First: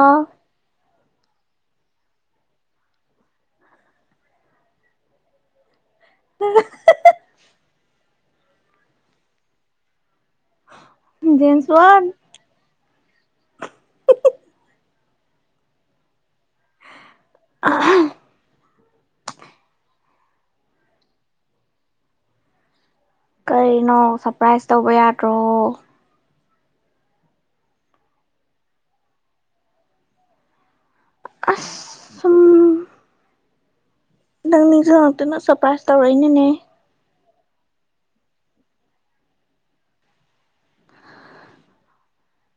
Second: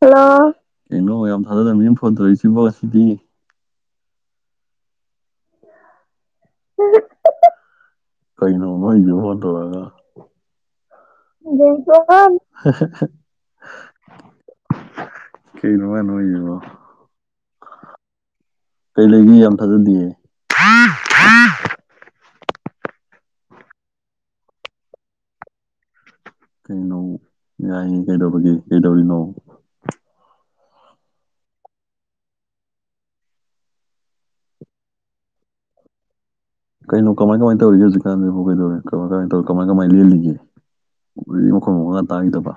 ꯍꯂ ꯀꯩꯅꯣ ꯊꯥꯖꯗꯕꯅꯤꯅ ꯐꯣꯟ ꯇꯧꯔꯛꯏꯁꯤ ꯏꯕꯣ ꯉꯁꯤꯗꯤ [unintelligible] ꯀꯩꯅꯣ ꯃꯣꯏꯗꯨꯕꯨ [unintelligible] ꯇꯧꯔꯒ ꯖꯦꯟꯁꯋꯥꯟ [unintelligible] ꯀꯩꯗꯃꯥꯟ ꯑꯣꯏꯕ [unintelligible] ꯀꯩ ꯂꯩꯒ ꯌꯥꯝ ꯐꯖꯗꯦꯌꯦ ꯀꯔꯤꯅꯣ ꯁꯔꯄ꯭ꯔꯥꯏꯁ ꯇꯧꯕ ꯌꯥꯗ꯭ꯔꯣ ꯀꯩꯅꯣ ꯌꯥꯏꯌꯦ ꯀꯩꯗꯧꯔꯒꯦ ꯀꯩꯗꯧꯔꯤꯅꯣ ꯑꯁ ꯁꯨꯝ ꯅꯪ ꯅꯤꯡꯁꯨ ꯉꯥꯛꯇꯅ ꯁꯔꯄ꯭ꯔꯥꯏꯁ ꯇꯧꯔꯛꯏꯅꯦꯅꯦ ꯀꯩꯅꯣ ꯀꯃꯥꯏ ꯀꯃꯥꯏꯅ ꯇꯧꯔꯤꯒꯦ ꯍꯧꯖꯤꯛꯀꯥꯟꯗꯤ ꯍꯣꯏ ꯀꯩꯗꯧꯔꯦ ꯀꯥꯏ ꯀꯃꯥꯏ ꯇꯧꯔꯤ ꯀꯃꯥꯏ ꯀꯃꯥꯏ ꯂꯦꯜꯂꯤꯒꯦ ꯃꯈ ꯃꯉ ꯇꯗꯕ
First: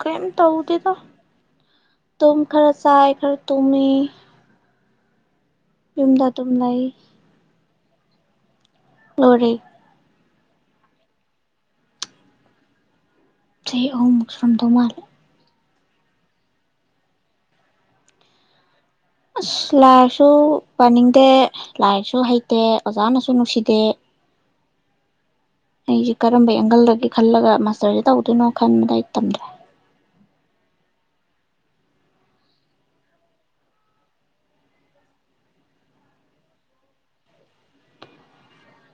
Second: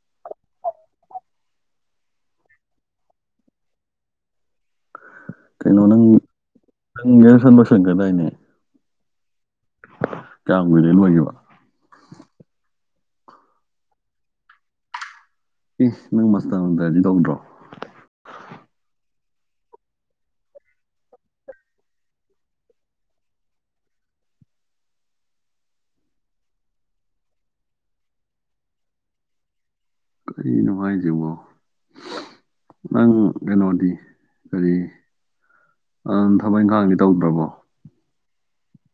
ꯀꯦꯝ ꯇꯧꯗꯦꯗ ꯇꯨꯝ ꯈꯔ ꯆꯥꯏ ꯈꯔ ꯇꯨꯝꯃꯤ ꯀꯩꯅꯣ ꯅꯪ ꯌꯨꯝꯗ ꯑꯗꯨꯝ ꯂꯩ ꯅꯪ ꯌꯦ ꯁꯟꯕ ꯁꯦꯡꯒꯔꯗꯥꯏꯅꯦ ꯃꯣꯔꯦ ꯀꯌꯥꯝ ꯀꯨꯏꯔꯦ ꯂꯣꯏꯕ ꯆꯍꯤ ꯑꯍꯨꯝꯃꯨꯛ ꯁꯨꯔꯝꯗꯧ ꯃꯥꯜꯂꯦ ꯑꯁ ꯅꯪ ꯃꯁꯇꯔ ꯅꯨꯡꯗꯔꯗꯤ ꯇꯧꯗꯔꯣ ꯑꯁ ꯂꯥꯏꯔꯤꯁꯨ ꯄꯥꯅꯤꯡꯗꯦ ꯂꯥꯏꯔꯤꯛꯁꯨ ꯍꯩꯇꯦ ꯑꯣꯖꯥꯅꯁꯨ ꯅꯨꯡꯁꯤꯗꯦ ꯑꯩꯁꯦ ꯀꯔꯝꯕ ꯑꯦꯡꯒꯜꯗꯒꯤ ꯈꯜꯂꯒ ꯃꯥꯁꯇꯔꯁꯦ ꯇꯧꯗꯣꯏꯅꯣ ꯈꯟꯕꯗ ꯑꯩ ꯇꯝꯗ꯭ꯔꯦ ꯀꯔꯤꯅꯣꯉꯥꯏꯁꯤꯕꯣ ꯅꯪ ꯀꯩꯅꯣꯗꯤ ꯀꯔꯤ ꯑꯪ ꯊꯕꯛ ꯏꯪꯈꯥꯡꯗꯤ ꯇꯧꯗ꯭ꯔꯕꯣ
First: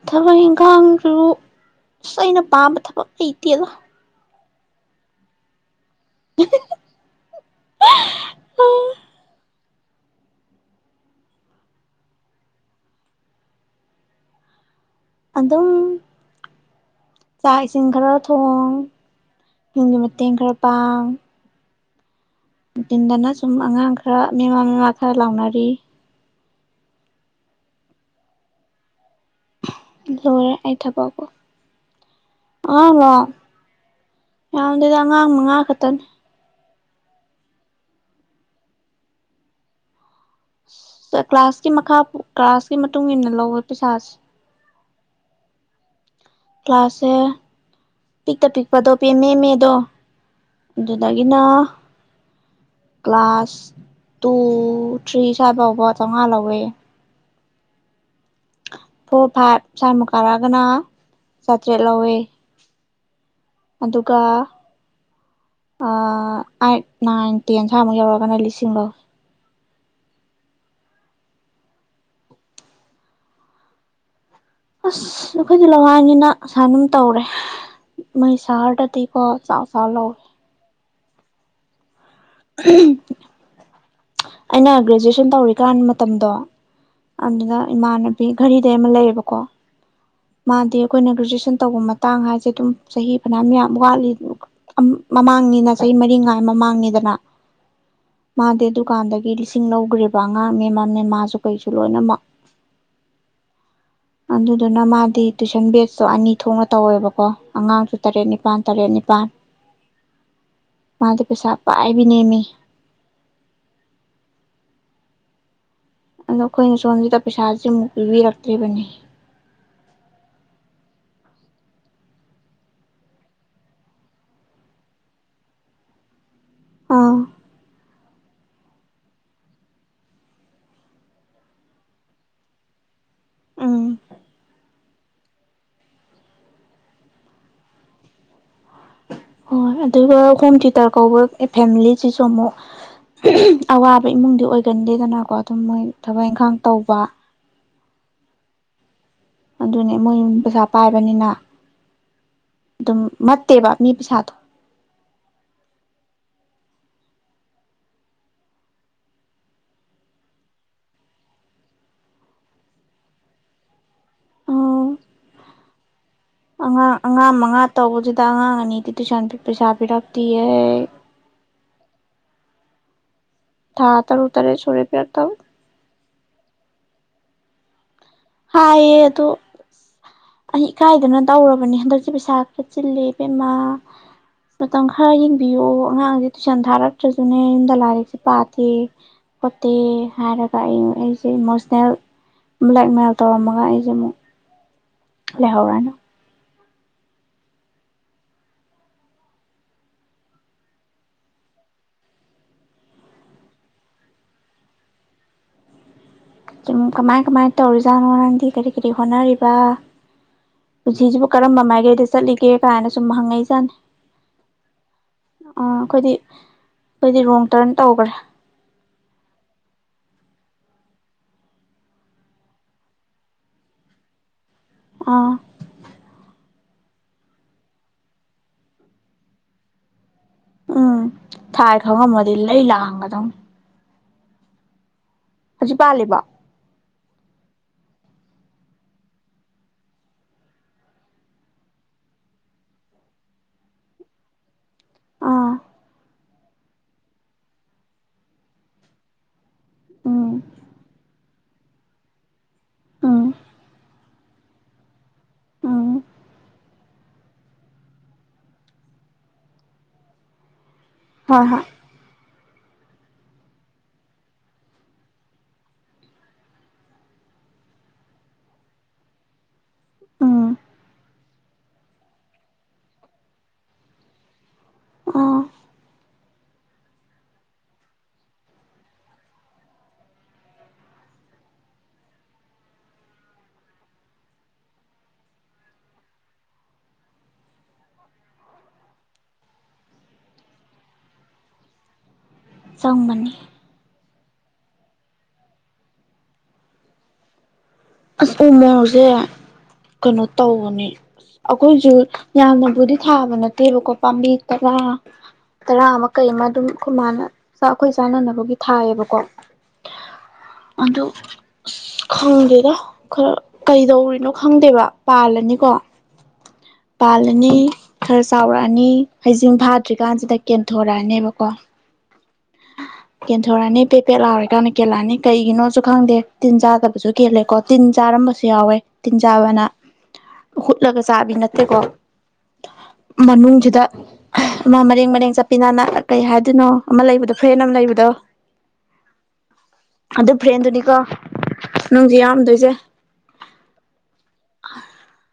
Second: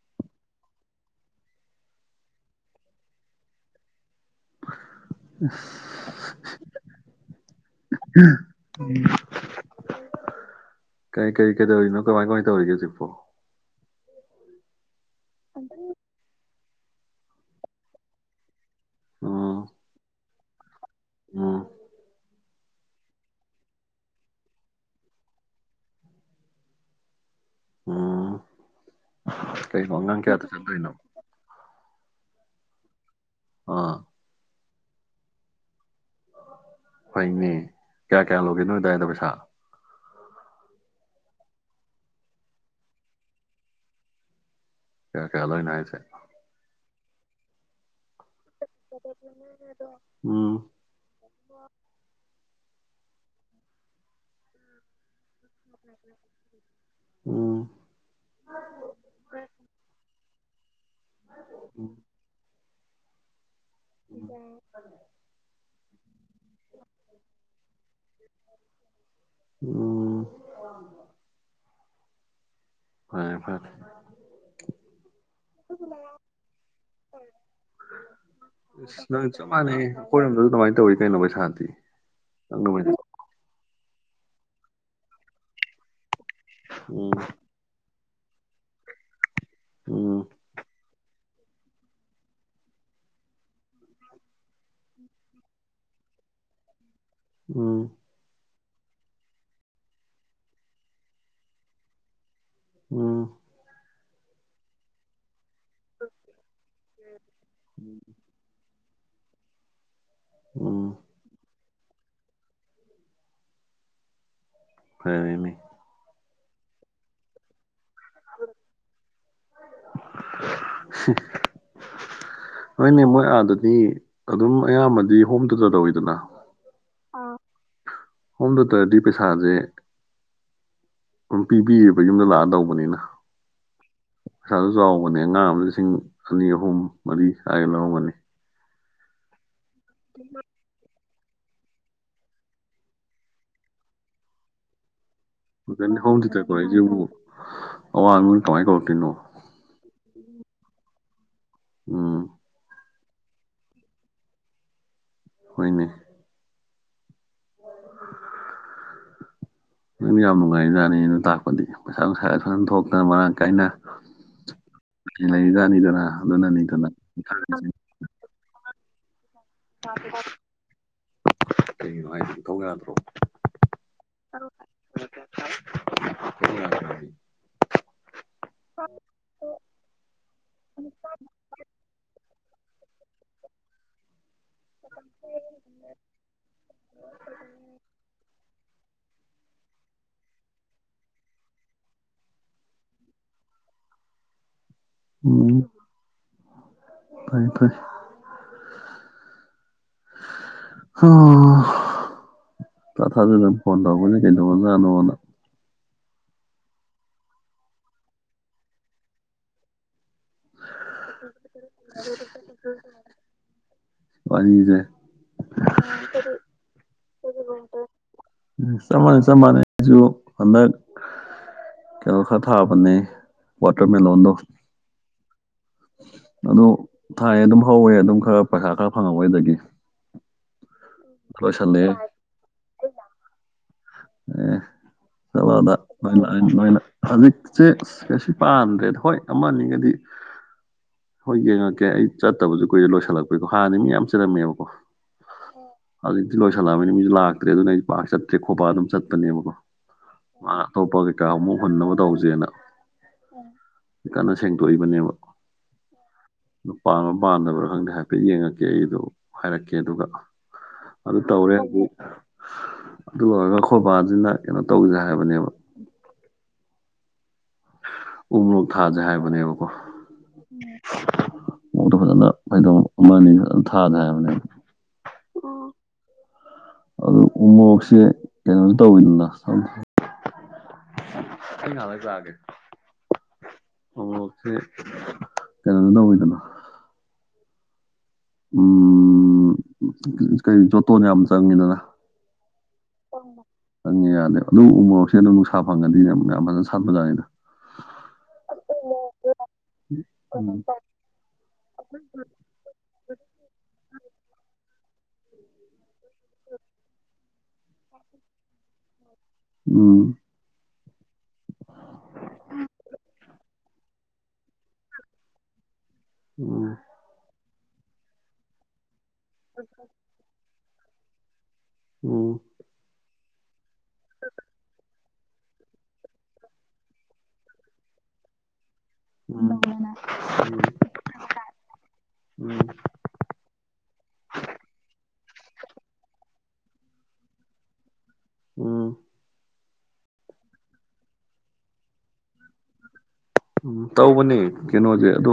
ꯊꯕꯛ ꯏꯟꯈꯥꯡꯁꯨ ꯑꯁ ꯑꯩꯅ ꯄꯥꯝꯕ ꯊꯕꯛ ꯂꯩꯇꯦꯗꯣ ꯏꯁ [unintelligible] ꯀꯩ ꯀꯔꯤ ꯀꯩꯗꯧꯔꯤꯅꯣ ꯀꯃꯥꯏ ꯀꯃꯥꯏ ꯇꯧꯔꯤꯒꯦ ꯍꯧꯖꯤꯛꯄꯣ ꯑꯗꯨꯝ ꯆꯥꯛ ꯏꯁꯤꯡ ꯈꯔ ꯊꯣꯡ ꯌꯨꯝꯒꯤ ꯃꯇꯦꯡ ꯈꯔ ꯄꯥꯡ ꯎꯝ ꯅꯨꯡꯊꯤꯟꯗꯅ ꯁꯨꯝ ꯑꯉꯥꯡ ꯈꯔ ꯃꯦꯃꯥ ꯃꯦꯃꯥ ꯈꯔ ꯂꯥꯎꯅꯔꯤ ꯎꯝ ꯀꯩꯅꯣ ꯑꯉꯥꯡ ꯀꯌꯥꯗ ꯂꯣꯏꯔꯦ ꯑꯩ ꯆꯠꯇꯣꯏꯅꯣ ꯊꯕꯛꯄꯨ [unintelligible] ꯑꯥ ꯌꯥꯝꯗꯦꯗ ꯑꯉꯥꯡ ꯃꯉꯥ ꯈꯛꯇꯅꯤ ꯍꯣꯏꯅꯦ ꯀꯌꯥ ꯀꯌꯥ ꯂꯧꯒꯦ ꯅꯣꯏ ꯑꯗꯥꯏꯗ ꯄꯩꯁꯥ ꯀ꯭ꯂꯥꯁꯀꯤ ꯃꯈꯥ ꯀ꯭ꯂꯥꯁꯀꯤ ꯃꯇꯨꯡ ꯏꯟꯅ ꯂꯧꯧꯕ ꯄꯩꯁꯥꯁꯦ ꯀ ꯈꯌꯥꯂꯅꯅꯥꯑꯁ ꯀꯪꯂꯥꯁꯦ ꯄꯤꯛꯇ ꯄꯤꯛꯄꯗꯣ ꯄꯦꯝꯃꯦꯃꯦꯗꯣ ꯎꯝ ꯑꯗꯨꯗꯒꯤꯅ ꯀ꯭ꯂꯥꯁ ꯇꯨ ꯊ꯭ꯔꯤ ꯁ꯭ꯋꯥꯏꯐꯥꯎꯕ ꯆꯥꯝꯃꯉꯥ ꯂꯧꯋꯦ ꯑꯣꯥ ꯐꯣꯔ ꯐꯥꯏꯚ ꯁꯔꯃꯨꯛ ꯀꯥꯔꯛꯑꯒꯅ ꯆꯥꯇ꯭ꯔꯦꯠ ꯂꯧꯋꯦ ꯏ ꯑꯩꯠ ꯅꯥꯏꯟ ꯇꯦꯟ ꯁ꯭ꯋꯥꯏꯃꯨꯛ ꯌꯧꯔꯒꯅ ꯂꯤꯁꯤꯡ ꯂꯧꯣ ꯎꯝ ꯐꯔꯦ ꯐꯔꯦ ꯑꯁ ꯑꯩꯈꯣꯏꯁꯨ ꯂꯋꯥꯅꯤꯅ ꯁꯨꯃꯥꯏꯅ ꯑꯗꯨꯝ ꯇꯧꯔꯦ ꯃꯣꯏ ꯑꯁ ꯁꯔꯗꯗꯤꯀꯣ ꯆ ꯆꯂ ꯀꯩꯅꯩꯅꯧꯕꯩ ꯁꯥꯟꯇꯤ ꯑꯩꯅ ꯒ꯭ꯔꯦꯖꯨꯋꯦꯁꯟ ꯇꯧꯔꯤꯀꯥꯟ ꯃꯇꯝꯗꯣ ꯎꯝ ꯑꯗꯨꯗ ꯏꯃꯥꯟꯅꯕꯤ ꯘꯔꯤꯗꯩ ꯑꯃ ꯂꯩꯌꯦꯕꯀꯣ ꯎꯝ ꯃꯥꯗꯤ ꯑꯩꯈꯣꯏꯅ ꯒ꯭ꯔꯦꯖꯨꯋꯦꯁꯟ ꯇꯧꯕ ꯃꯇꯥꯡ ꯍꯥꯏꯁꯦ ꯑꯗꯨꯝ ꯆꯍꯤ ꯐꯅꯌꯥꯝ ꯌꯥꯝ ꯋꯥꯠꯂꯤ ꯑꯝ ꯃꯃꯥꯡꯅꯤꯅ ꯆꯍꯤ ꯃꯔꯤꯉꯥꯏ ꯃꯃꯥꯡꯅꯤꯗꯅ ꯎꯝ ꯃꯥꯗꯤ ꯗꯨꯀꯥꯟꯗꯒꯤ ꯂꯤꯁꯤꯡ ꯂꯧꯒꯔꯤꯕ ꯑꯉꯥꯡꯅꯦ ꯃꯝꯅꯦ ꯃꯥꯁꯨ ꯀꯩꯁꯨ ꯂꯣꯏꯅꯃꯛ ꯑ ꯑꯗꯨ ꯑꯗꯨꯗꯨꯅ ꯃꯥ ꯇꯨꯏꯁꯟ ꯕꯦꯁꯁꯨ ꯑꯅꯤ ꯊꯣꯛꯅ ꯇꯧꯋꯦꯕꯀꯣ ꯑꯉꯥꯡꯁꯨ ꯇꯔꯦꯠ ꯅꯤꯄꯥꯜ ꯇꯔꯦꯠ ꯅꯤꯄꯥꯜ ꯎꯝ ꯃꯥꯗ ꯄꯩꯁꯥ ꯄꯥꯏꯕꯤꯅꯦꯃꯤ ꯐꯔꯔꯃꯤ ꯑꯗꯣ ꯑꯩꯈꯣꯏꯅ ꯁꯣꯝꯁꯤꯗ ꯄꯩꯁꯥꯥꯁ ꯑꯃꯨꯛ ꯄꯤꯕꯤꯔꯛꯇ꯭ꯔꯤꯕꯅꯤ [inaudible] ꯍꯣꯏꯅꯦ ꯃꯣꯏ ꯑꯥꯗꯅꯤ ꯑꯗꯨꯝ ꯑꯌꯥꯝꯕꯗꯤ ꯍꯣꯝꯗꯨꯗ ꯂꯧꯧꯋꯤꯗꯅ ꯑꯥ ꯍꯣꯝ ꯗꯣꯛꯇꯔꯗꯤ ꯄꯩꯁꯥꯁꯦ ꯑꯗꯨꯝ ꯄꯤꯕꯤꯌꯦꯕ ꯌꯨꯝꯗ ꯂꯥꯛꯑꯗꯧꯕꯅꯤꯅ ꯎꯝ ꯄꯩꯁꯥꯁꯨ ꯆꯥꯎꯕꯅꯤ ꯑꯉꯥꯡ ꯑꯃ ꯂꯤꯁꯤꯡ ꯑꯅꯤ ꯑꯍꯨꯝ ꯃꯔꯤ ꯁꯒ ꯂꯧꯔꯝꯒꯅꯤ ꯍꯣꯏ ꯑꯗꯨꯒ ꯍꯣꯝ ꯊꯤꯦꯇꯔ ꯀꯧꯕ ꯑꯦ ꯐꯦꯃꯤꯂꯤꯁꯤꯁꯨ ꯑꯃꯨꯛ ꯑꯋꯥꯕ ꯏꯃꯨꯡꯗꯤ ꯑꯣꯏꯒꯟꯗꯦꯗꯅ ꯀꯣ ꯑꯗꯨꯝ ꯃꯣꯏ ꯊꯕꯛ ꯏꯪꯈꯥꯡ ꯇꯧꯕ ꯑꯋꯥꯡ ꯀꯃꯥꯏꯅ ꯀꯧꯔꯛꯇꯣꯏꯅꯣ ꯑꯗꯨꯅꯦ ꯃꯣꯏ ꯌꯨꯝ ꯄꯩꯁꯥ ꯄꯥꯏꯕꯅꯤꯅ ꯑꯝ ꯑꯗꯨꯝ ꯃꯠꯇꯦꯕ ꯃꯤ ꯄꯩꯁꯥꯗꯣ ꯍꯅꯦ ꯑꯣ ꯅ ꯌꯥꯝ ꯅꯨꯡꯉꯥꯏꯖꯥꯠꯅꯤ ꯑꯅ ꯇꯥꯛꯄꯗꯤ ꯄꯩꯁꯥ ꯅꯨꯡꯁꯥꯗ ꯐꯖꯅ ꯊꯣꯛꯇꯅ ꯃꯔꯥꯡ ꯀꯥꯏꯅ ꯑꯣ ꯏ ꯏꯅꯤꯗꯅꯥ ꯑꯉꯥꯡ ꯑꯉꯥꯡ ꯃꯉꯥ ꯇꯧꯕꯁꯤꯗ ꯑꯉꯥꯡ ꯑꯅꯤꯗꯤ ꯇꯨꯏꯁꯟ ꯄꯤ ꯄꯦꯁꯥꯕꯤꯤ ꯔꯛꯇ ꯍꯥꯏ ꯃꯊꯧ ꯌꯥꯗ꯭ꯔꯣ ꯊꯥ ꯇꯔ ꯎ ꯇꯔꯦ ꯁꯔꯦ ꯄꯦꯔ ꯊꯕ [inaudible] ꯍꯥꯏꯌꯦ ꯑꯗ ꯑꯩ ꯏꯀꯥꯏꯗꯅ ꯇꯧꯔꯕꯅꯦ ꯍꯟꯗꯛꯇꯤ ꯄꯩꯁꯥ ꯆꯂꯤ ꯄꯃꯥ ꯃꯇꯝ ꯈꯔ ꯌꯦꯡꯕꯤꯌꯑꯣ ꯑꯉꯥꯡꯁꯦ ꯇꯨꯏꯁꯟ ꯊꯥꯔꯛꯇ꯭ꯔꯁꯨꯅꯦ ꯌꯨꯝꯗ ꯂꯥꯏꯔꯤꯛꯁꯦ ꯄꯥꯗꯦ ꯈꯣꯠꯇꯦ ꯍꯥꯏꯔꯒ ꯑꯩ ꯑꯩꯁꯦ ꯏꯃꯣꯁꯅꯦꯜ ꯕ꯭ꯂꯦꯛꯃꯦꯜ ꯇꯧꯔꯝꯃꯒ ꯑꯩꯁꯦ ꯑꯃꯨꯛ ꯂ ꯂꯩꯦꯍꯧꯔꯅ ꯐꯔꯦ ꯐꯔ ꯑꯣ ꯇ ꯑꯗꯨ ꯐꯣꯟꯗꯕꯨ ꯀꯕꯖꯅꯕꯅ ꯑꯗꯨꯨꯝ ꯀꯃꯥꯏ ꯀꯃꯥꯏ ꯇꯧꯔꯤꯨꯖꯥꯠꯅꯣ ꯅꯥꯡꯗꯤ ꯀꯔꯤ ꯀꯔꯤ ꯍꯣꯠꯅꯔꯤꯕ ꯄꯨꯟꯁꯤꯁꯤꯕꯨ ꯀꯔꯝꯕ ꯃꯥꯏꯀꯩꯗ ꯆꯠꯂꯤꯒꯦ ꯀꯥꯏꯅ ꯁꯨꯝ ꯍꯪꯉꯛꯏ ꯆꯥꯅꯤ ꯋꯥꯔꯤꯁꯦ ꯑꯩꯈꯣꯏꯗꯤ ꯑꯩꯈꯣꯏꯗꯤ ꯔꯣꯡ ꯇꯔꯟ ꯇꯧꯈ꯭ꯔꯦ ꯁꯃꯅꯦ ꯁꯃꯅꯦꯁꯨ ꯍꯟꯗꯛ ꯀꯩꯅꯣ ꯈꯔ ꯊꯥꯕꯅꯦ ꯋꯥꯇꯔꯃꯦꯂꯣꯟꯗꯣ ꯑꯥ ꯑꯗꯨ ꯊꯥꯏꯌꯦ ꯑꯗꯨꯝ ꯍꯧꯋꯦ ꯑꯗꯨꯝ ꯈꯔ ꯄꯩꯁꯥ ꯈꯔ ꯐꯪꯉꯛꯑꯣꯏꯗꯒꯤ ꯎꯝ ꯊꯥꯏ ꯈꯪꯉꯝꯃꯗꯤ ꯂꯩ ꯂꯥꯡꯒꯗꯧꯅꯤ ꯑꯦ ꯍꯧꯖꯤꯛ ꯄꯥꯜꯂꯤꯕꯣ ꯆꯕꯗꯣꯏ ꯍꯧꯖꯤꯛꯁꯦ ꯀꯩꯁꯨ ꯄꯥꯟꯗ꯭ꯔꯦꯗ ꯍꯣꯏ ꯑꯃꯅꯤ ꯑꯒꯗꯤo ꯍꯣꯏ ꯌꯦꯡꯉꯛꯀꯦ ꯑꯩ ꯆꯠꯇꯕꯁꯨ ꯀꯨꯏꯔ ꯂꯣꯏꯁꯤꯜꯂꯛꯄꯩꯀꯣ ꯍꯥꯟꯅꯗꯤ ꯃꯤ ꯌꯥꯝ ꯆꯜꯂꯝꯝꯃꯦꯕꯀꯣ ꯑꯥ ꯑꯗꯨꯗꯤ ꯂꯣꯏꯁꯜꯂꯝꯕꯅꯤ ꯃꯤꯁꯨ ꯂꯥꯛꯇ꯭ꯔꯦ ꯑꯗꯨꯅ ꯑꯩꯁꯨ ꯄꯥꯛ ꯆꯠꯇ꯭ꯔꯦ ꯈꯣꯄ ꯑꯗꯨꯝ ꯆꯠꯄꯅꯦꯕꯀꯣ ꯎꯝ ꯃꯥ ꯑꯇꯣꯞꯄ ꯀꯩꯀꯥ ꯑꯃꯨꯛ ꯍꯨꯟꯅꯕ ꯇꯧꯁꯦꯅ ꯎꯝ ꯀꯟꯅ ꯁꯦꯡꯗꯣꯛꯏꯕꯅꯦꯕ ꯎꯝ ꯅꯨꯄꯥ ꯑꯃ ꯃꯥꯟꯗꯕ꯭ꯔꯥ ꯈꯪꯗꯦ ꯍꯥꯏꯐꯦꯠ ꯌꯦꯡꯉꯛꯀꯦ ꯑꯩꯗ ꯍꯥꯏꯔꯛꯀꯦ ꯑꯗꯨꯒ [inaudible] ꯑꯗꯨ ꯇꯧꯔꯦ ꯍꯣꯏ ꯑꯗꯨ ꯑꯗꯨ ꯂꯣꯏꯔꯒ ꯐꯣꯕꯥꯁꯤꯅ ꯀꯩꯅꯣ ꯇꯧꯁꯦ ꯍꯥꯏꯕꯅꯦꯕ ꯎꯃꯔꯣꯛ ꯊꯥꯁꯦ ꯍꯥꯏꯕꯅꯦꯕꯀꯣ ꯎꯝ ꯃꯗ ꯐꯖꯅ ꯐꯩꯗꯧ ꯑꯃꯅꯤ ꯑꯅꯤ ꯐꯖꯅ ꯊꯥꯗ ꯍꯥꯏꯕꯅꯦ ꯑꯥ ꯑꯗꯨ ꯎꯃꯣꯁꯦ ꯀꯩꯅꯣꯁꯨ ꯇ ꯑꯩ ꯅꯉ ꯂꯒꯦ ꯍꯧꯕꯣꯛꯁꯦ ꯀꯩꯅꯣꯅ ꯇꯧꯋꯤꯗꯅꯣ ꯎꯝ ꯀꯩ ꯖꯣꯇꯣꯅ ꯌꯥꯝ ꯆꯪꯉꯤꯗꯅ ꯆꯪꯕꯅꯤ ꯆꯪꯉꯦ ꯌꯥꯗꯦ ꯑꯗꯨ ꯎ ꯃꯣꯔꯣꯛꯁꯦ ꯑꯗꯨꯝ ꯅꯨꯡꯁꯥ ꯐꯪꯉꯗꯤ ꯌꯥꯝ ꯌꯥꯝ ꯐꯖꯅ ꯁꯥꯠꯄꯖꯅꯤꯅ ꯑꯁ ꯎ ꯃꯣꯔꯨꯁꯦ ꯀꯩꯅꯣ ꯎꯝ ꯇꯧꯕꯅꯤ ꯑꯩꯈꯣꯏꯁꯨ ꯌꯥꯝꯅꯕꯨꯗꯤ ꯊꯥꯕ ꯅꯠꯇꯦꯕꯀꯣ ꯄꯥꯝꯕꯤ ꯇꯔꯥo ꯇꯔꯥ ꯑꯃ ꯀꯩ ꯑꯃ ꯑꯗꯨꯝ ꯑꯩꯈꯣꯏ ꯃꯥꯅ ꯑꯩꯈꯣꯏ ꯆꯥꯅꯅꯕꯒꯤ ꯊꯥꯏꯌꯦꯕꯀꯣ ꯎꯝ ꯑꯗꯤ ꯈꯪꯗꯔ ꯈꯔ ꯀꯩꯗꯧꯔꯤꯅꯣ ꯈꯪꯗꯦꯕ ꯄꯥꯜꯂꯅꯤꯀꯣ ꯄꯥꯜꯂꯅꯤ ꯈꯔ ꯆꯥꯎꯔꯛꯑꯅꯤ ꯍꯩꯖꯤꯡ ꯐꯥꯗ꯭ꯔꯤꯀꯥꯟꯁꯤꯗ ꯀꯦꯟꯊꯣꯔꯛꯑꯅꯦꯕꯀꯣ ꯎꯝ ꯀꯦꯟꯊꯣꯔꯛꯑꯅꯤ ꯄꯦꯄꯦꯠ ꯂꯥꯎꯔꯦ ꯀꯥꯟꯅ ꯀꯦꯜꯂꯛꯑꯅꯤ ꯀꯩꯒꯤꯅꯣꯁꯨ ꯈꯪꯗꯦ ꯇꯤꯟ ꯆꯥꯗꯕꯁꯨ ꯀꯦꯜꯂꯦꯀꯣ ꯇꯤꯟ ꯆꯥꯔꯝꯕꯁꯨ ꯌꯥꯎꯋꯦ ꯇꯤꯟ ꯆꯥꯕꯅ ꯎꯃꯅꯦ ꯍꯨꯠꯂꯒ ꯆꯥꯕꯤ ꯅꯠꯇꯦꯀꯣ ꯎꯝ ꯃꯅꯨꯡꯁꯤꯗ ꯃꯥ ꯃꯦꯡ ꯃꯔꯦꯡ ꯆꯠꯄꯤ ꯅ ꯀꯩ ꯍꯥꯏ ꯑꯗꯨꯅꯣ ꯑꯃ ꯂꯩꯕꯗꯣ ꯐꯩ ꯑꯅꯝ ꯂꯩꯕꯗꯣ ꯑꯥ ꯑꯗꯨ ꯐ꯭ꯔꯦꯟꯗꯨꯅꯤꯀꯣ ꯅꯨꯡꯗꯤ ꯌꯥꯝꯔꯝꯗꯣꯏꯁꯦ ꯎꯝ ꯇꯧꯕꯅꯦ ꯀꯩꯅꯣꯁꯦ ꯑꯗꯣ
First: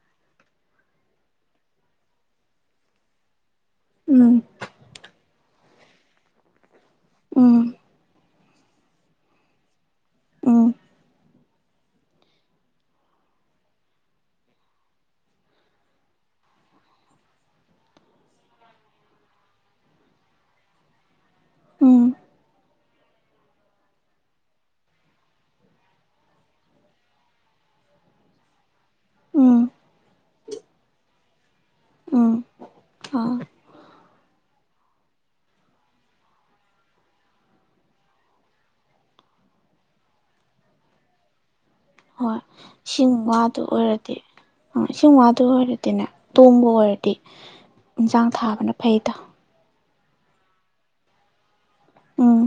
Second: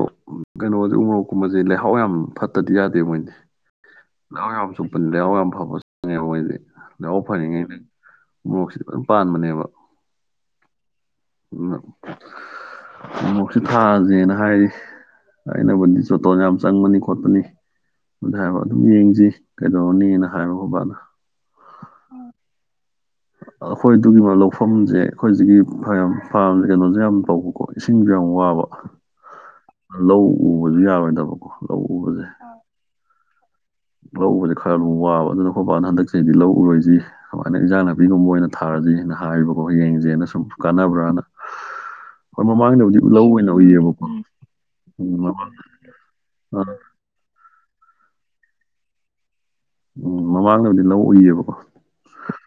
ꯀꯩꯅꯣꯁꯦ ꯎꯃꯣꯛ ꯀꯨꯝꯕꯁꯦ ꯂꯩꯍꯥꯎ ꯌꯥꯝ ꯐꯠꯇꯗꯤ ꯌꯥꯗꯦꯕ [unintelligible] ꯎꯝ ꯂꯥꯛꯍꯥꯎ ꯌꯥꯝ ꯆꯨꯞꯄꯅꯤ ꯂꯩꯍꯥꯎ ꯌꯥꯝ ꯐꯕ ꯆꯪꯉꯦ ꯃꯣꯏꯗꯤ ꯂꯩꯥꯏꯍꯥꯎ ꯎꯝ ꯐꯔꯤꯉꯩ ꯅꯪ ꯃꯣꯔꯣꯛꯁꯤꯗꯤ ꯂꯣꯏ ꯄꯥꯟꯕꯅꯦꯕ ꯑꯥ ꯎꯝ ꯑꯃꯨꯛꯁꯤ ꯊꯥꯔꯁꯦꯅ ꯍꯥꯏꯔꯤ ꯑꯩꯅꯕꯨꯗꯤ ꯆꯣꯇꯣ ꯌꯥꯝ ꯆꯪꯕꯅꯤ ꯈꯣꯠꯄꯅꯤ ꯑꯗꯨ ꯍꯥꯏꯕ ꯑꯗꯨꯝ ꯌꯦꯡꯁꯤ ꯀꯩꯗꯧꯔꯅꯤꯅ ꯍꯥꯏꯔꯣ ꯕꯕꯥꯅ ꯎꯝ ꯎꯝ ꯑꯩꯈꯣꯏꯗꯨꯒꯤ ꯂꯧꯐꯝꯁꯦ ꯑꯩꯈꯣꯏꯁꯤꯒꯤ ꯐꯥꯝꯁꯦ ꯀꯩꯅꯣꯁꯦ ꯌꯥꯝ ꯇꯧꯕꯀꯣ ꯏꯁꯤꯡꯁꯨ ꯌꯥꯝ ꯋꯥꯕ ꯎꯝ ꯂꯧ ꯎꯕꯁꯨ ꯌꯥꯔꯣꯏꯗꯕꯀꯣ ꯂꯧ ꯎꯕꯁꯦ ꯎꯝ ꯑꯥ ꯂ ꯎꯧꯕꯁꯦ ꯈꯔ ꯑꯗꯨꯝ ꯋꯥꯕ ꯑꯗꯨꯅ ꯈꯣꯠꯄꯅ ꯍꯟꯗꯛ ꯆꯍꯤꯗꯤ ꯂꯧ ꯎꯔꯣꯏꯁꯤ ꯁꯃꯥꯏꯅ ꯏꯟꯖꯥꯡ ꯅꯥꯄꯤꯒꯨꯝꯕ ꯑꯣꯏꯅ ꯊꯥꯔ ꯈ꯭ꯔꯗꯤꯅ ꯍꯥꯏꯔꯤꯕꯀꯣ ꯍꯌꯦꯡꯁꯦꯅ ꯁꯨꯝ ꯀꯥꯟꯅꯕ꯭ꯔꯅ ꯍꯣꯏ ꯂꯤꯁꯤꯡ ꯃꯥꯗꯨ ꯑꯣꯏꯔꯗꯤ ꯑ ꯁꯤꯁꯤꯡ ꯎꯝ ꯃꯗꯨ ꯃꯃꯥꯡ ꯑꯣꯏꯔꯗꯤꯅꯦ ꯇꯣꯡꯕ ꯑꯣꯏꯔꯗꯤ ꯏꯟꯁꯥꯡ ꯊꯥꯕꯅ ꯐꯩꯗ ꯎꯝ ꯃꯃꯥꯡꯗꯕꯨꯗꯤ ꯂꯧ ꯎꯏꯌꯦꯕꯀꯣ ꯑꯥ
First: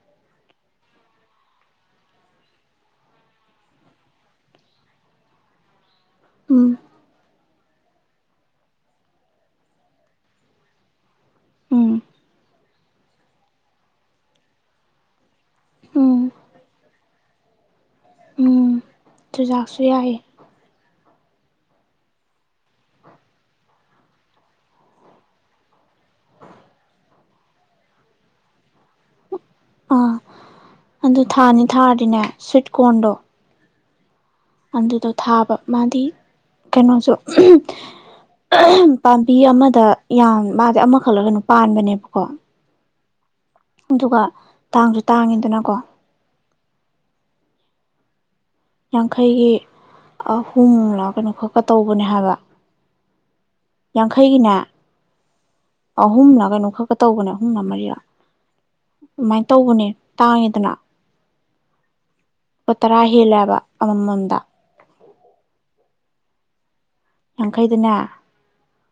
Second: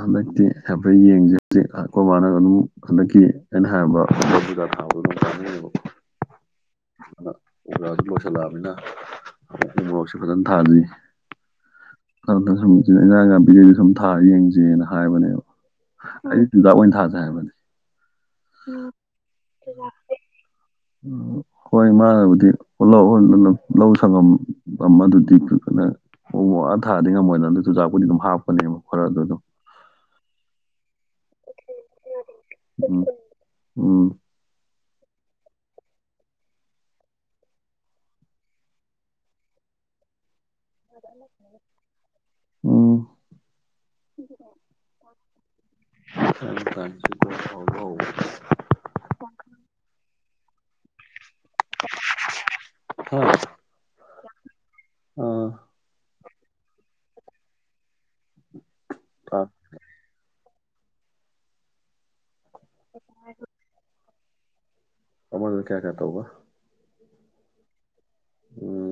ꯍꯟꯗꯛꯇꯤ ꯍꯥꯏꯐꯦꯠ ꯌꯦꯡꯖ ꯍꯧꯖꯤꯛ ꯀꯕꯥꯅ ꯑꯗꯨꯝ ꯍꯟꯗꯛꯀꯤ ꯑꯩꯅ ꯍꯥꯏꯝꯕꯗ ꯣ ꯎꯝ ꯑꯣꯖꯥꯁꯤ ꯂꯣꯏꯁꯜꯂꯛꯑꯕꯅꯤꯅ ꯃꯣꯔꯣꯛꯁꯨ ꯐꯖꯅ ꯊꯥꯖꯩ ꯎꯝ ꯁꯨꯝ ꯏꯟꯖꯥꯡ ꯥꯄꯤꯈꯩꯗꯤ ꯁꯨꯝ ꯊꯥꯔ ꯌꯦꯡꯁꯦꯅ ꯍꯥꯏꯕꯅꯦꯕ ꯎꯝ ꯑꯩꯖ ꯑꯣꯏꯅ ꯊꯥꯖ ꯍꯥꯏꯕ ꯎꯝ ꯆꯨꯖꯥꯛꯁꯨ ꯌꯥꯏ ꯍꯣꯏ ꯃꯥꯕꯨꯗꯤ ꯂꯧ ꯁꯪꯉꯝ ꯑꯃ ꯑꯗꯨꯗꯤ ꯐꯅ ꯑꯣ ꯃꯛ ꯑ ꯊꯥꯗꯤ ꯉꯝꯃꯣꯏꯅ ꯑꯗꯨ ꯆꯨꯖꯥꯛꯄꯨꯗꯤ ꯑꯗꯨꯝ ꯍꯥꯞꯄꯅꯦ ꯈꯔ ꯑꯗꯨ ꯑꯗꯨꯝ ꯑꯥ ꯑꯗꯨ ꯊꯥꯅꯤ ꯊꯥꯔꯗꯤꯅꯦ ꯁ꯭ꯋꯤꯠ ꯎꯝ ꯀꯣꯔꯟꯗꯣ ꯎꯝ ꯑꯗꯨꯗꯣ ꯊꯥꯕ ꯃꯥꯗꯤ ꯀꯩꯅꯣꯁꯨ ꯄꯥꯝꯕꯤ ꯑꯃꯗ ꯌꯥꯝ ꯃꯥꯗꯤ ꯑꯃꯈꯛꯂꯒꯅ ꯄꯥꯟꯕꯅꯦꯕꯀꯣ ꯎꯝ ꯑꯗꯨꯒ ꯊꯥꯡꯁꯨ ꯇꯥꯡꯉꯤꯗꯅꯀꯣ ꯍꯍꯨꯝꯃꯨꯛ ꯂꯥꯛꯀꯅꯨ ꯈꯛꯀ ꯇꯧꯕꯅꯦ ꯍꯥꯏꯕ ꯍ ꯌꯥꯡꯈꯩꯒꯤꯅꯦ ꯑꯍꯨꯝꯅ ꯀꯩꯅꯣ ꯈꯛꯀ ꯇꯧꯕꯅꯦ ꯑꯍꯨꯝꯅ ꯃꯔꯤꯔ ꯍꯥ ꯑꯗꯨꯃꯥꯏꯅ ꯇꯧꯕꯅꯦ ꯇꯥꯡꯉꯤꯗꯅ ꯂꯨꯄꯥ ꯇꯔꯥ ꯍꯦꯜꯂꯦꯕ ꯑꯃꯃꯝꯗ ꯑꯔꯗ ꯀꯌꯥ ꯀꯇꯥ ꯍꯒ ꯌꯥꯡꯈꯩꯗꯅꯦ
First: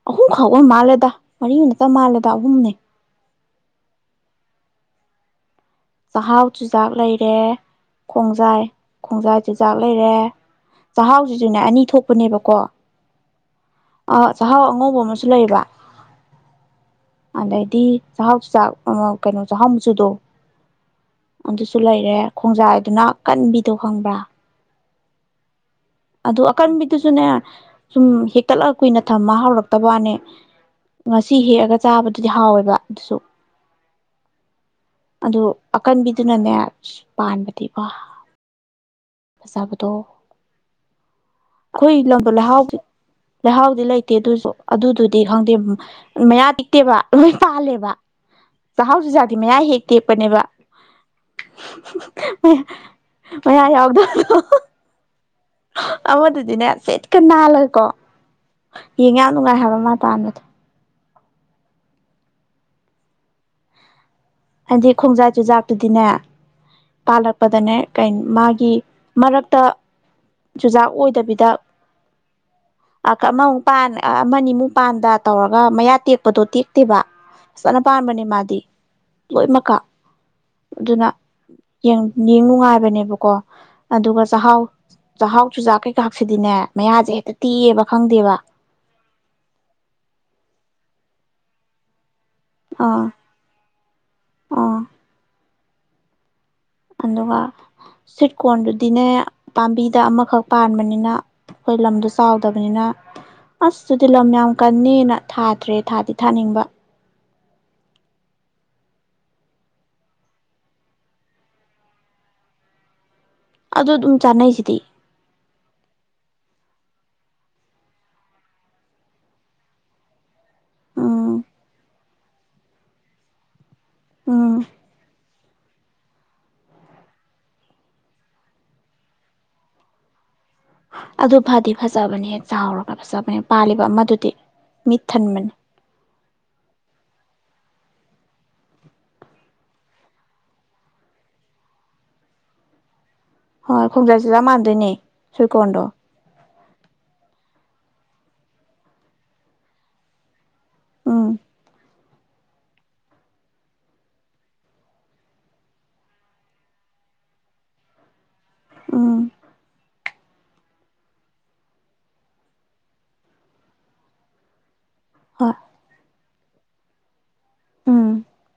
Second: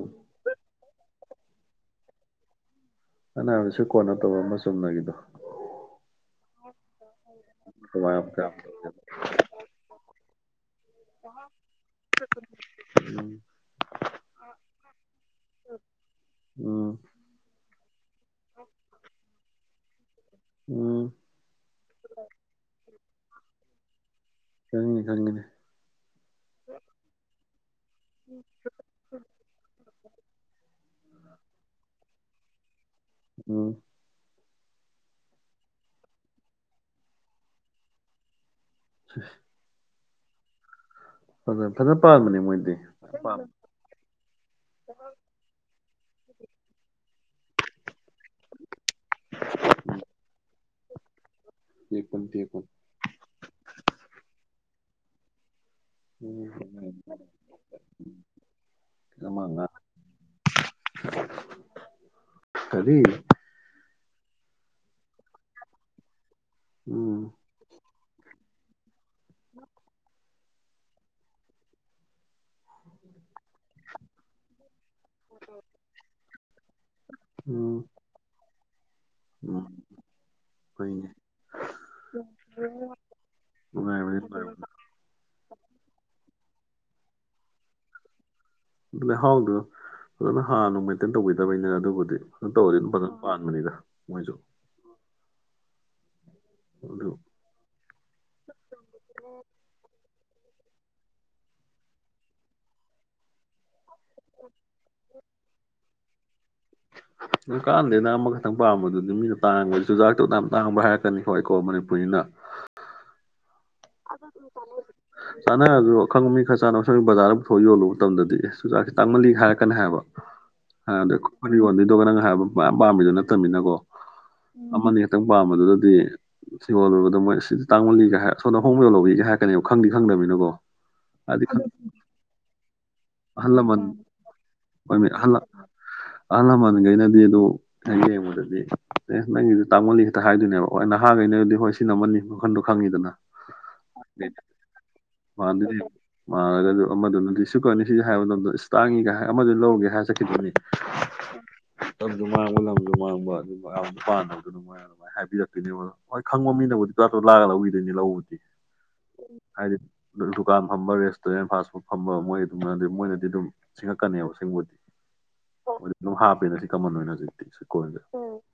ꯑꯍꯨꯝꯈꯛꯕ ꯃꯥꯜꯂꯦꯗ ꯃꯔꯤꯇ ꯃꯥꯜꯂꯦꯗ ꯑꯍꯨꯝꯅꯦ ꯑꯅꯕꯗ ꯁ ꯀꯣꯟꯅ ꯇꯧꯕꯔ ꯑꯃ ꯆꯨꯝꯅꯒꯤꯗꯣ ꯆꯥꯛꯍꯥꯎ ꯆꯤꯟꯖꯥꯛ ꯂꯩꯔꯦ ꯀꯃꯥꯏ ꯀꯌꯥꯝ ꯈꯣꯡꯖꯥꯏ ꯇꯧꯒꯦꯕ ꯈꯣꯡꯖꯥꯏ ꯆꯤꯟꯖꯥꯛ ꯂꯩꯔꯦ ꯆꯥꯛꯍꯥꯎꯁꯤꯁꯨꯅꯦ ꯑꯅꯤ ꯊꯣꯛꯄꯅꯦꯕꯀꯣ ꯎꯝ ꯑ ꯆꯥꯛꯍꯥꯎ ꯑꯉꯧꯕ ꯑꯃꯁꯨ ꯂꯩꯕ ꯎꯝ ꯑꯗꯩꯗꯤ ꯆꯥꯛꯍꯥꯎ ꯆꯥꯛ ꯀꯩꯅꯣ ꯆꯥꯛꯍꯥꯎꯁꯨꯗꯣ ꯎꯝ ꯑꯗꯨꯁꯨ ꯂꯩꯔꯦ ꯈꯣꯡꯖꯥꯏꯗꯨꯅ ꯀꯟꯕꯤꯗꯣ ꯈꯪꯕ꯭ꯔꯥ ꯈꯪꯉꯤ ꯈꯪꯉꯤꯅꯦ ꯑꯗꯨ ꯑꯀꯟꯕꯤꯗꯨꯁꯨꯅꯦ ꯁꯨꯝ ꯍꯦꯛꯇꯠꯂꯒ ꯀꯨꯏꯅ ꯊꯝꯃ ꯍꯧꯔꯛꯇꯕ ꯋꯥꯅꯦ ꯉꯁꯤ ꯍꯦꯛꯑꯒ ꯆꯥꯕꯗꯨꯗꯤ ꯍꯥꯎꯋꯦꯕ ꯑꯗꯨꯁꯨ ꯎꯝ ꯑꯗꯨ ꯑꯀꯟꯕꯤꯗꯨꯅꯅꯦ ꯑ ꯄꯥꯟꯕꯗꯤꯀꯣ ꯑꯖꯥꯕꯗꯣ [inaudible] ꯐꯖ ꯐꯖꯅ ꯑꯩꯈꯣꯏ ꯂꯝꯕꯨ ꯄꯥꯟꯕꯅꯦ ꯃꯣꯏꯗꯤ ꯂꯩꯍꯥꯎꯗꯤ ꯄꯥꯟ ꯂꯩꯍꯥꯎꯗꯤ ꯂꯩꯇꯦ ꯑꯗꯨꯁꯨ ꯑꯗꯨꯗꯨꯗꯤ ꯈꯪꯗꯦ ꯃꯌꯥ ꯇꯦꯛꯇꯦꯕ ꯂꯣꯏ ꯇꯥꯜꯂꯦꯕ ꯆꯥꯛꯍꯥꯎ ꯆꯤꯖꯥꯛꯥꯗꯤ ꯃꯌꯥ ꯍꯦꯛ ꯇꯦꯛꯄꯅꯦꯕ ꯇꯦꯛꯄꯅꯤ ꯇꯦꯛꯄꯅꯤ ꯃ ꯃꯌꯥ ꯌꯥꯎꯗꯗꯣ ꯅꯥꯜꯂꯒꯀꯣ ꯎꯝ ꯌꯦꯡ ꯌꯥꯝ ꯑꯃ ꯅꯨꯡꯉꯥꯏ ꯑꯉꯥꯡ ꯍꯥꯏꯕ ꯃꯥ ꯇꯥꯅꯗ ꯀꯔꯤ ꯍꯥꯏꯗꯤ ꯈꯣꯡꯖꯥ ꯆꯨꯖꯥꯛꯇꯨꯗꯤꯅꯦ ꯎꯝ ꯄꯥꯜꯂꯛꯄꯗꯅꯦ ꯀ ꯃꯥꯒꯤ ꯃꯔꯛꯇ ꯆꯨꯖꯥꯛ ꯑꯣꯏꯗꯕꯤꯗ ꯑꯃꯃꯨꯛ ꯄꯥꯟ ꯑꯃꯅꯤꯃꯨꯛ ꯄꯥꯟꯗ ꯇꯧꯔꯒ ꯃꯌꯥ ꯇꯦꯛꯄꯗꯣ ꯇꯦꯛ ꯠꯇꯦꯕ ꯐꯖꯅ ꯎꯝ ꯄꯥꯟꯕꯅꯦ ꯃꯥꯗꯤ ꯂꯣꯏꯃꯛꯀ ꯎꯝ ꯑꯗꯨꯅ ꯍꯣꯏꯅꯦ ꯌꯦꯡ ꯅꯨꯡꯉꯥꯏꯕꯅꯦꯕꯀꯣ ꯅꯨꯡꯉꯥꯏꯕꯅꯤ ꯑꯗꯨꯒ ꯅꯨꯡꯉꯥꯏꯕꯅꯤ ꯆꯥꯛꯍꯥꯎ ꯆꯥꯛꯍꯥꯎ ꯆꯨꯖꯥꯛ ꯀꯩꯀꯥꯁꯤꯗꯤꯅꯦ ꯃꯌꯥꯁꯦ ꯍꯦꯛꯇ ꯇꯤꯑꯕ ꯈꯪꯗꯦꯕ ꯑꯗꯨ ꯂꯩꯍꯥꯎꯗꯨ ꯐꯖꯅ ꯍꯥꯟꯅ ꯃꯦꯟꯇꯦꯟ ꯇꯧꯕꯤꯗꯕꯅꯤꯅ ꯑꯗꯨꯕꯨꯗꯤ ꯑꯗꯨ ꯇꯧꯔꯗꯤ ꯑꯗꯨꯝ ꯑꯥ ꯐꯖꯅ ꯄꯥꯟꯕꯅꯤꯗ ꯃꯣꯏꯁꯨ ꯑꯥ ꯑꯗꯨ ꯑꯗꯨꯒ ꯁꯤꯠꯀꯣꯟꯗꯨꯗꯤꯅꯦ ꯄꯥꯝꯕꯤꯗ ꯑꯃ ꯈꯛ ꯄꯥꯟꯕꯅꯤꯅ ꯑꯩꯈꯣꯏ ꯂꯝꯗꯣ ꯆꯥꯎꯗꯕꯅꯤꯅ ꯑꯁꯇꯨꯗꯤ ꯂꯝ ꯌꯥꯝ ꯀꯟꯅꯦꯅ ꯊꯥꯗ꯭ꯔꯦ ꯊꯥꯗꯤ ꯊꯥꯅꯤꯡꯕ ꯑꯗꯨ ꯀꯥꯟꯗꯦ ꯅꯪ ꯑꯃꯈꯛꯇꯪ ꯄꯥꯝꯕꯗꯨꯗꯤ ꯃꯤꯅ ꯇꯥꯡꯕ ꯆꯨꯖꯥꯛꯇꯨꯅ ꯌꯥꯝ ꯇꯥꯡꯕ ꯍꯥꯏꯔꯛꯀꯅꯤ ꯍꯣꯏ ꯑꯩꯀꯣ ꯃꯅꯤꯄꯨꯔꯤꯅ [inaudible] ꯑꯗꯨ ꯑꯗꯨꯝ ꯆꯥꯅꯩꯁꯤꯗꯤ ꯆꯅ ꯑꯗꯨ ꯋꯥꯈꯪ ꯃꯤ ꯈꯔ ꯆꯥꯅꯅꯕꯁꯒꯤ ꯕꯖꯥꯔ ꯄꯨꯊꯣꯛꯄ ꯌꯣꯂꯕ ꯃꯇꯝꯗꯗꯤ ꯑꯦ ꯆꯨꯨꯔꯥꯛꯁꯤꯦ ꯇꯥꯡꯃꯜꯂꯤ ꯍꯥꯏꯔꯛꯀꯅꯤ ꯍꯥꯏꯕ ꯑꯗ ꯎꯝ ꯐ ꯌꯣꯅꯤꯗꯒ ꯅꯪ ꯍꯥꯏ ꯄꯥꯝꯃꯤꯗꯨꯣ ꯅꯠꯇꯕꯃꯤꯅꯀꯣ ꯎꯝ ꯑꯃꯅꯤ ꯈꯛꯇꯪ ꯄꯥꯝꯕꯗꯨꯗꯗꯤ ꯊꯤꯒꯣꯜꯂꯨꯕꯗ ꯃꯣꯏ ꯁꯤꯗꯤ ꯇꯥꯡꯃꯜꯂꯤꯒ ꯍꯥꯏꯔ ꯁꯣꯗ ꯍꯣꯡ ꯌꯣ ꯂꯧꯕꯤꯒ ꯍꯥꯏꯔꯛꯀꯅꯦꯕ ꯈꯪꯗꯤ ꯈꯪꯗꯃꯤꯅꯀꯣ ꯑꯗꯨ ꯐꯗꯤ ꯐꯖꯕꯅꯦ ꯍꯦꯛ ꯆꯥꯎꯔꯛ ꯄ ꯆꯥꯕꯅꯦ ꯑꯍꯜ ꯂꯃꯟ ꯄꯥꯜꯂꯤꯕ ꯑꯃꯗꯨꯗꯤ ꯃꯤꯠ ꯍꯣꯏꯅꯦ ꯑꯍꯜ ꯊꯟꯕꯅꯤ ꯑꯍꯜ ꯂꯃꯟꯈꯩꯅꯗꯤ ꯑꯗꯨ ꯌꯦꯡꯕꯗꯗꯤ ꯑꯦ ꯅꯪꯒꯤꯗꯤ ꯇꯥꯡꯃꯣꯜꯂꯤ ꯈꯤꯇ ꯍꯥꯏꯗꯣꯏꯅꯦꯕ ꯍ ꯅꯍꯥꯈꯩ ꯩꯅꯔꯗꯤ ꯍꯣꯏ ꯁꯤ ꯅ ꯑꯃꯅꯤꯅꯤ ꯋꯥꯈꯟꯗꯣ ꯈꯪꯉꯤꯗꯅ ꯍꯣꯏ ꯈꯣꯡꯖꯥꯏ ꯆꯨꯖꯥꯛ ꯃꯥꯟꯗꯣꯏꯅꯦ ꯁꯣꯏꯀꯣꯟꯗꯣ ꯃꯥꯃꯗꯨꯅꯗꯁ ꯁꯤꯁꯦ ꯍꯥꯏꯕ ꯃꯇꯝꯗꯣ ꯏꯁꯇꯥꯡꯉꯤꯒ ꯑꯃ ꯂꯧꯔꯨꯒꯦ ꯍꯥꯏꯔ ꯆꯠꯈꯤꯗꯕꯅꯤ ꯎꯝ ꯗ ꯃꯥꯡꯕ ꯂꯝꯗ ꯃꯥꯡꯕ ꯑꯗꯨ ꯃ ꯄꯥꯟꯅꯕꯗ ꯑꯗꯨꯃꯥꯏꯅ ꯑꯗꯨꯃꯥꯏꯅ ꯍꯥꯏꯕꯤꯔꯛꯇꯣꯏꯅꯦꯕ ꯍꯣꯏꯪꯕ ꯃꯤꯅꯕꯨꯗꯤ ꯇ ꯂꯥꯛꯑ ꯂꯧꯕꯤꯗꯣꯏꯅꯤ ꯂꯧꯕꯗꯤ ꯎꯝ ꯍꯥꯏꯗꯤ ꯗꯨꯀꯥꯟ ꯐꯝꯕ ꯔꯦꯁꯇꯨꯔꯦꯟ ꯐꯥꯁ ꯐꯨꯗ ꯐꯝꯕ ꯃꯣꯏ ꯆꯅꯗꯤ ꯃꯣꯏꯅꯗꯤ ꯑꯗꯨꯝ ꯁꯤꯡꯉꯛꯀꯅꯦꯕ ꯁꯤꯡꯕꯗꯤ ꯍꯣꯏ ꯃꯣꯏꯗꯤ ꯑꯗꯨꯝ ꯍꯥ ꯁꯤ ꯀꯃꯟ ꯑꯣꯏꯅ ꯍꯧꯖꯤꯛꯇꯤ ꯎꯝ ꯁꯤꯁꯦ